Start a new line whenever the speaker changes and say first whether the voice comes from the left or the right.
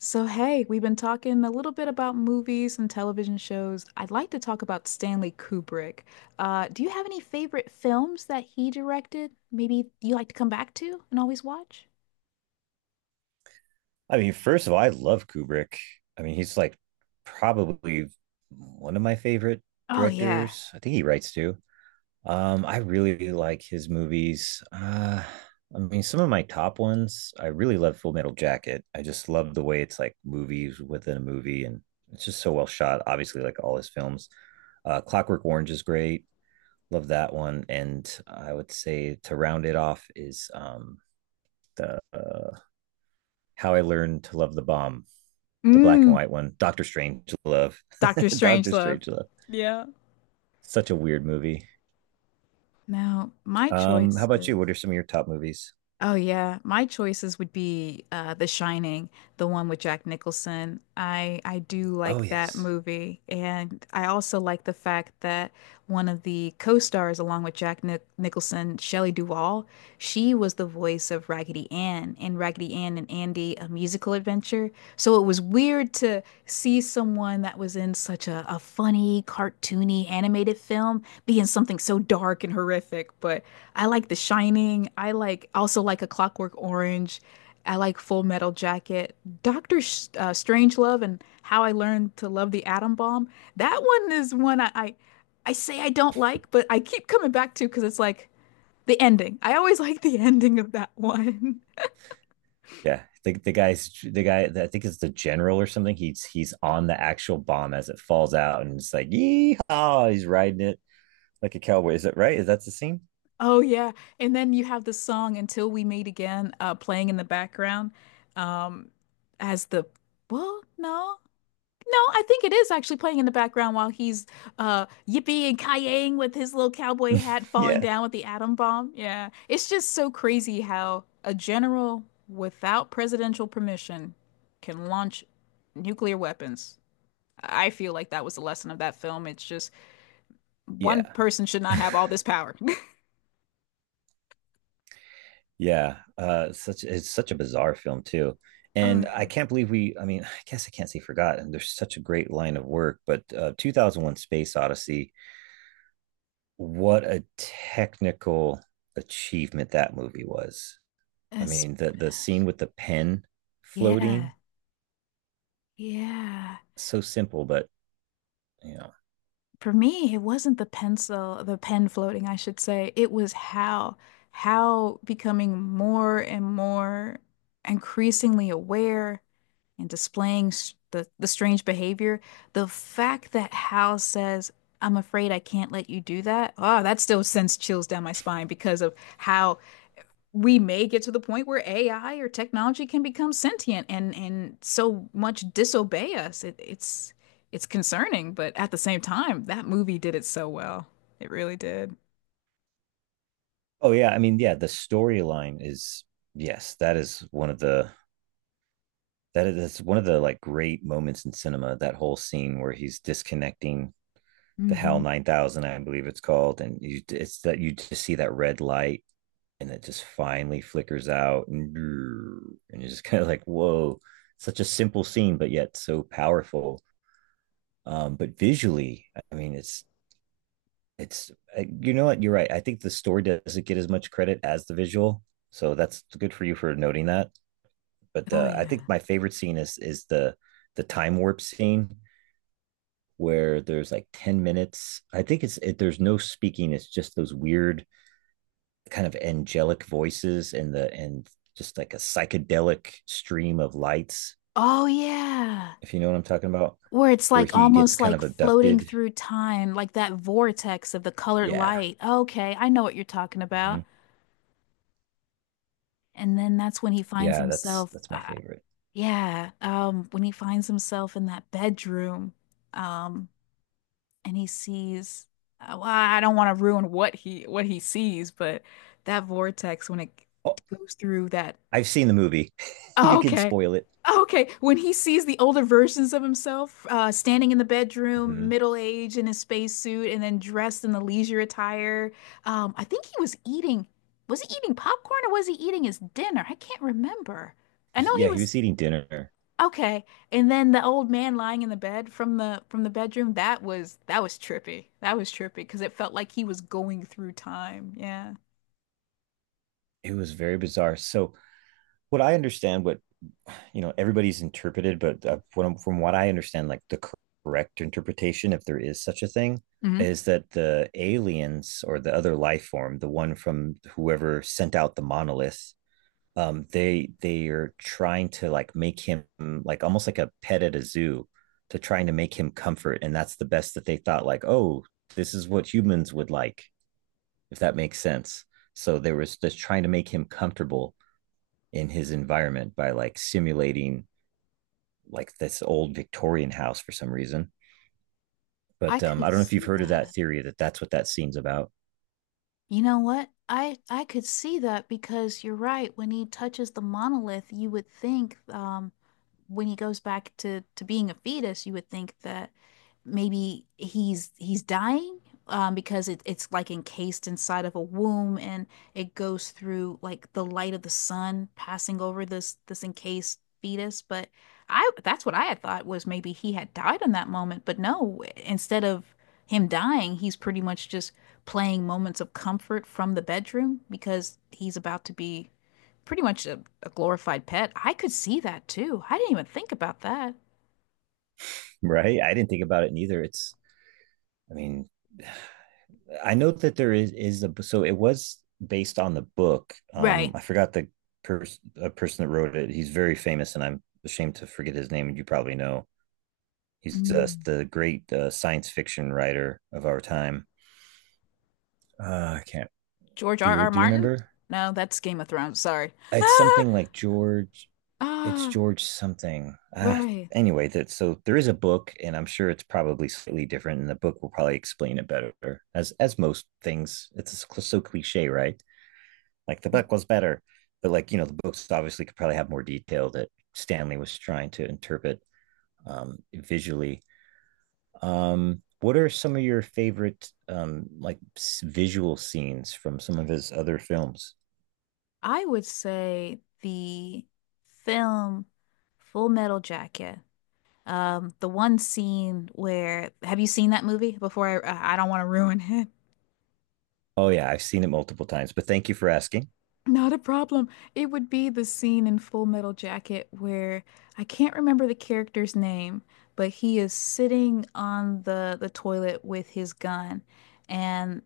left: So, hey, we've been talking a little bit about movies and television shows. I'd like to talk about Stanley Kubrick. Do you have any favorite films that he directed? Maybe you like to come back to and always watch?
right: I mean, first of all, I love Kubrick. I mean, he's like probably one of my favorite
left: Oh yeah.
right: directors. I think he writes too. I really like his movies. I mean, some of my top ones, I really love Full Metal Jacket. I just love the way it's like movies within a movie, and it's just so well shot. Obviously, like all his films, Clockwork Orange is great. Love that one. And I would say to round it off is the How I Learned to Love the Bomb, the black and
left: Mm,
right: white one, Doctor Strange Love.
left: Doctor
right: Doctor
left: Strangelove.
right: Strange Love.
left: Yeah.
right: Such a weird movie.
left: Now, my
right: How about you?
left: choices.
right: What are some of your top movies?
left: Oh yeah, my choices would be The Shining, the one with Jack Nicholson. I do
right: Oh
left: like that
right: yes.
left: movie, and I also like the fact that one of the co-stars along with Jack Nicholson, Shelley Duvall, she was the voice of Raggedy Ann in Raggedy Ann and Andy: A Musical Adventure. So it was weird to see someone that was in such a funny, cartoony, animated film be in something so dark and horrific, but I like The Shining. I like also like A Clockwork Orange. I like Full Metal Jacket. Doctor Sh Strangelove and How I Learned to Love the Atom Bomb. That one is one I say I don't like, but I keep coming back to because it's like the ending. I always like the ending of that one.
right: Yeah, the guy that I think is the general or something. He's on the actual bomb as it falls out, and it's like yeehaw! He's riding it like a cowboy. Is that right? Is that the scene?
left: Oh yeah, and then you have the song "Until We Meet Again" playing in the background, um, as the well, no. No, I think it is actually playing in the background while he's yippee and kayaying with his little cowboy hat falling
right: Yeah.
left: down with the atom bomb. Yeah. It's just so crazy how a general without presidential permission can launch nuclear weapons. I feel like that was the lesson of that film. It's just one
right: Yeah.
left: person should not have all this power.
right: Yeah. Such it's such a bizarre film too,
left: Oh,
right: and I
left: yeah.
right: can't believe we. I mean, I guess I can't say forgot. And there's such a great line of work, but 2001: Space Odyssey, what a technical achievement that movie was. I
left: Especially.
right: mean, the scene with the pen
left: Yeah.
right: floating,
left: Yeah.
right: so simple, but you know.
left: For me, it wasn't the pencil, the pen floating, I should say. It was how becoming more and more increasingly aware and displaying the strange behavior. The fact that Hal says, I'm afraid I can't let you do that. Oh, that still sends chills down my spine because of how we may get to the point where AI or technology can become sentient and so much disobey us. It's concerning, but at the same time, that movie did it so well. It really did.
right: Oh yeah, I mean, yeah, the storyline is yes, that is one of the that is that's one of the like great moments in cinema, that whole scene where he's disconnecting the Hell
left: Hmm.
right: 9000, I believe it's called. And you just see that red light and it just finally flickers out. And and you're just kind of like, whoa, such a simple scene, but yet so powerful. But visually, I mean, it's, you know what? You're right. I think the story doesn't get as much credit as the visual. So that's good for you for noting that. But
left: Oh
right: I think
left: yeah.
right: my favorite scene is the time warp scene where there's like 10 minutes. I think it's it, There's no speaking, it's just those weird kind of angelic voices and the and just like a psychedelic stream of lights,
left: Oh yeah.
right: if you know what I'm talking about,
left: Where it's
right: where
left: like
right: he gets
left: almost
right: kind
left: like
right: of
left: floating
right: abducted.
left: through time, like that vortex of the colored
right: Yeah.
left: light. Okay, I know what you're talking about.
right: Mm-hmm.
left: And then that's when he finds
right: Yeah, that's
left: himself,
right: that's my favorite.
left: yeah, when he finds himself in that bedroom, um, and he sees well, I don't want to ruin what he sees, but that vortex when it
right: Oh,
left: goes through that
right: I've seen the movie. You
left: oh,
right: can
left: okay.
right: spoil it.
left: Oh, okay, when he sees the older versions of himself standing in the bedroom,
right: Mm-hmm.
left: middle-aged in his spacesuit, and then dressed in the leisure attire, I think he was eating. Was he eating popcorn or was he eating his dinner? I can't remember. I know he
right: Yeah, he
left: was.
right: was eating dinner.
left: Okay. And then the old man lying in the bed from the bedroom, that was trippy. That was trippy because it felt like he was going through time. Yeah.
right: It was very bizarre. So what I understand, what you know everybody's interpreted but from what I understand, like the correct interpretation, if there is such a thing,
left: Hmm.
right: is that the aliens or the other life form, the one from whoever sent out the monolith, they are trying to like make him like almost like a pet at a zoo, to trying to make him comfort, and that's the best that they thought, like, oh, this is what humans would like, if that makes sense. So they were just trying to make him comfortable in his environment by like simulating like this old Victorian house for some reason.
left: I
right: But I
left: could
right: don't know if you've
left: see
right: heard of that
left: that.
right: theory, that that's what that scene's about.
left: You know what? I could see that because you're right. When he touches the monolith, you would think when he goes back to being a fetus, you would think that maybe he's dying because it's like encased inside of a womb, and it goes through like the light of the sun passing over this encased fetus. But I that's what I had thought was maybe he had died in that moment. But no, instead of him dying, he's pretty much just playing moments of comfort from the bedroom because he's about to be pretty much a glorified pet. I could see that too. I didn't even think about that.
right: Right? I didn't think about it neither. I mean, I know that there is a so it was based on the book.
left: Right.
right: I forgot the person that wrote it. He's very famous, and I'm ashamed to forget his name. And you probably know, he's uh,
left: Mm.
right: the great uh, science fiction writer of our time. I can't.
left: George
right: Do
left: R.
right: you
left: R.
right: do you
left: Martin?
right: remember?
left: No, that's Game of Thrones. Sorry.
right: It's something like George, it's
left: Ah,
right: George something. Ah,
left: right.
right: anyway, that so there is a book, and I'm sure it's probably slightly different, and the book will probably explain it better. As most things, it's so cliche, right? Like, the book was better, but like, you know, the books obviously could probably have more detail that Stanley was trying to interpret visually. What are some of your favorite like visual scenes from some of his other films?
left: I would say the film Full Metal Jacket. The one scene where have you seen that movie before? I don't want to ruin it.
right: Oh yeah, I've seen it multiple times, but thank you for asking.
left: Not a problem. It would be the scene in Full Metal Jacket where I can't remember the character's name, but he is sitting on the toilet with his gun and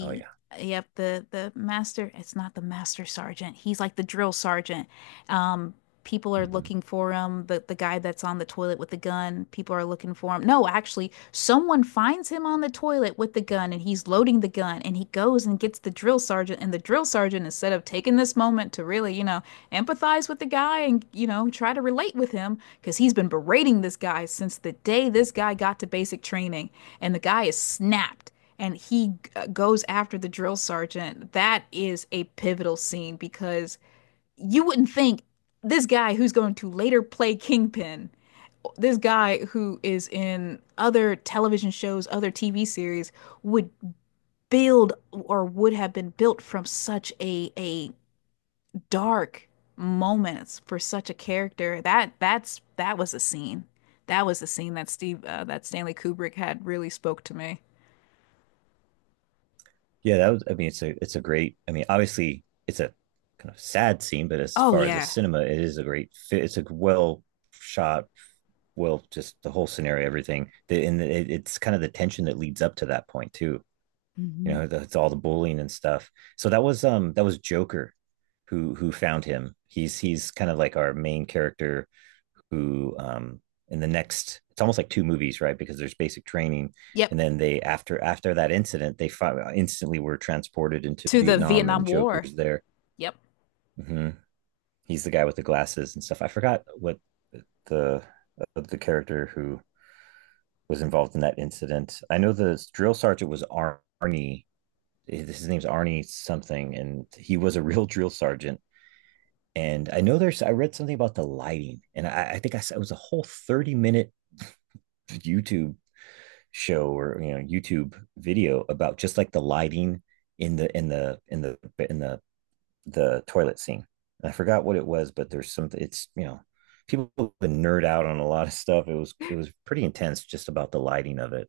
right: Oh yeah.
left: the master, it's not the master sergeant. He's like the drill sergeant. Um People are
right: Mm-hmm.
left: looking for him. The guy that's on the toilet with the gun, people are looking for him. No, actually, someone finds him on the toilet with the gun, and he's loading the gun, and he goes and gets the drill sergeant, and the drill sergeant, instead of taking this moment to really, you know, empathize with the guy and, you know, try to relate with him cuz he's been berating this guy since the day this guy got to basic training, and the guy is snapped, and he goes after the drill sergeant. That is a pivotal scene because you wouldn't think this guy who's going to later play Kingpin, this guy who is in other television shows, other TV series, would build or would have been built from such a dark moments for such a character. That was a scene. That was a scene that Steve that Stanley Kubrick had really spoke to me.
right: Yeah, that was. I mean, it's a great. I mean, obviously, it's a kind of sad scene, but as
left: Oh
right: far as a
left: yeah.
right: cinema, it is a great fit. It's a well shot, well, just the whole scenario, everything. And it's kind of the tension that leads up to that point too, you
left: Hmm.
right: know, that's all the bullying and stuff. So that was Joker, who found him. He's kind of like our main character who, in the next, it's almost like two movies, right, because there's basic training and
left: Yep.
right: then, they after after that incident, they instantly were transported into
left: To the
right: Vietnam,
left: Vietnam
right: and
left: War.
right: Joker's there.
left: Yep.
right: Mm-hmm. He's the guy with the glasses and stuff. I forgot what the the character who was involved in that incident. I know the drill sergeant was Arnie, his name's Arnie something, and he was a real drill sergeant. And I know there's, I read something about the lighting, and I think I it was a whole 30-minute YouTube show, or you know, YouTube video, about just like the lighting in the in the in the in the toilet scene. And I forgot what it was, but there's something. It's, you know, people been nerd out on a lot of stuff. It was pretty intense just about the lighting of it.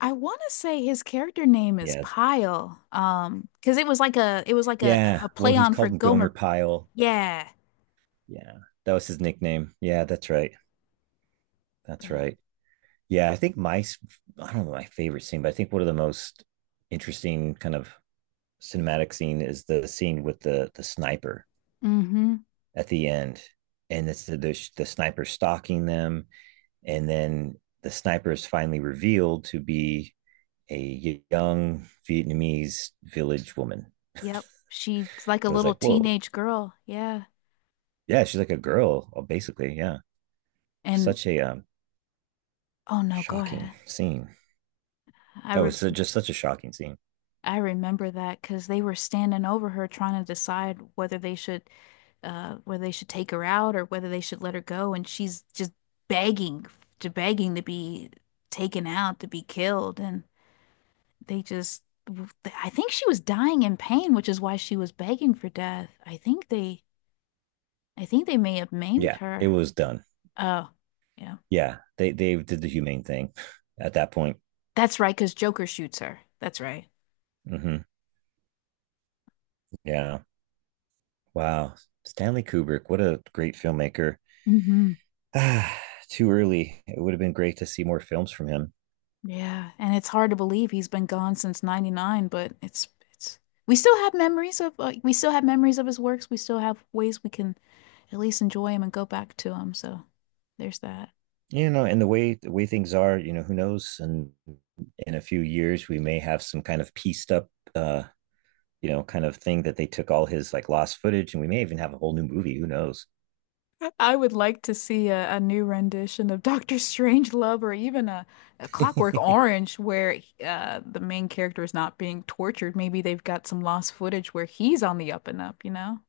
left: I want to say his character name is
right: Yeah,
left: Pyle, because it was like
right: yeah.
left: a
right: Well,
left: play
right: he's
left: on for
right: called him
left: Gomer.
right: Gomer Pyle.
left: Yeah,
right: Yeah, that was his nickname. Yeah, that's right. That's
left: but
right: right. Yeah, I don't know my favorite scene, but I think one of the most interesting kind of cinematic scene is the scene with the sniper
left: mm-hmm.
right: at the end, and it's the sniper stalking them, and then the sniper is finally revealed to be a young Vietnamese village woman.
left: Yep, she's like a
right: It was
left: little
right: like, whoa,
left: teenage girl. Yeah,
right: yeah, she's like a girl, basically. Yeah,
left: and
right: such a
left: oh no, go
right: shocking
left: ahead.
right: scene.
left: I
right: That
left: re
right: was just such a shocking scene.
left: I remember that because they were standing over her trying to decide whether they should take her out or whether they should let her go, and she's just begging begging to be taken out to be killed and. They just I think she was dying in pain, which is why she was begging for death. I think they may have maimed
right: Yeah, it
left: her.
right: was done.
left: Oh, yeah.
right: Yeah, they did the humane thing at that point.
left: That's right, because Joker shoots her. That's right.
right: Hmm. Yeah. Wow. Stanley Kubrick, what a great filmmaker.
left: Hmm.
right: Ah, too early. It would have been great to see more films from him.
left: Yeah, and it's hard to believe he's been gone since 99, but it's we still have memories of we still have memories of his works. We still have ways we can at least enjoy him and go back to him. So there's that.
right: You know, and the way things are, you know, who knows? And in a few years, we may have some kind of pieced up, you know, kind of thing that they took all his like lost footage, and we may even have a whole new movie. Who knows?
left: I would like to see a new rendition of Doctor Strangelove or even a Clockwork Orange where the main character is not being tortured. Maybe they've got some lost footage where he's on the up and up, you know?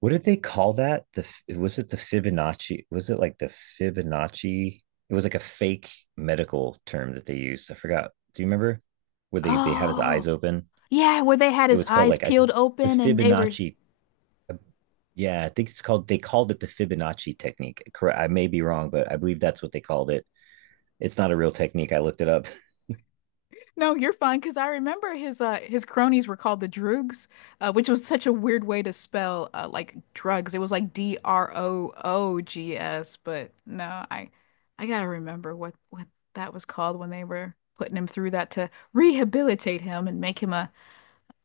right: What did they call that? The, was it the Fibonacci? Was it like the Fibonacci? It was like a fake medical term that they used. I forgot. Do you remember where they have his eyes
left: Oh,
right: open?
left: yeah, where they had
right: It
left: his
right: was called
left: eyes
right: like a,
left: peeled
right: the
left: open, and they were
right: Fibonacci. uh, Yeah, I think it's called, they called it the Fibonacci technique. Correct. I may be wrong, but I believe that's what they called it. It's not a real technique. I looked it up.
left: No, you're fine because I remember his cronies were called the Droogs, which was such a weird way to spell like drugs. It was like Droogs, but no, I gotta remember what that was called when they were putting him through that to rehabilitate him and make him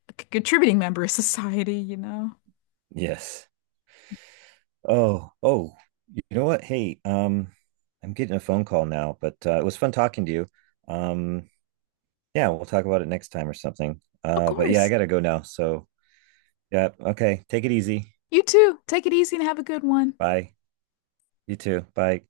left: a contributing member of society, you know.
right: Yes. Oh, oh, you know what? Hey, I'm getting a phone call now, but it was fun talking to you. Um, yeah, we'll talk about it next time or something.
left: Of
right: But yeah, I
left: course.
right: gotta go now. So, yeah, okay. Take it easy.
left: You too. Take it easy and have a good one.
right: Bye. You too. Bye.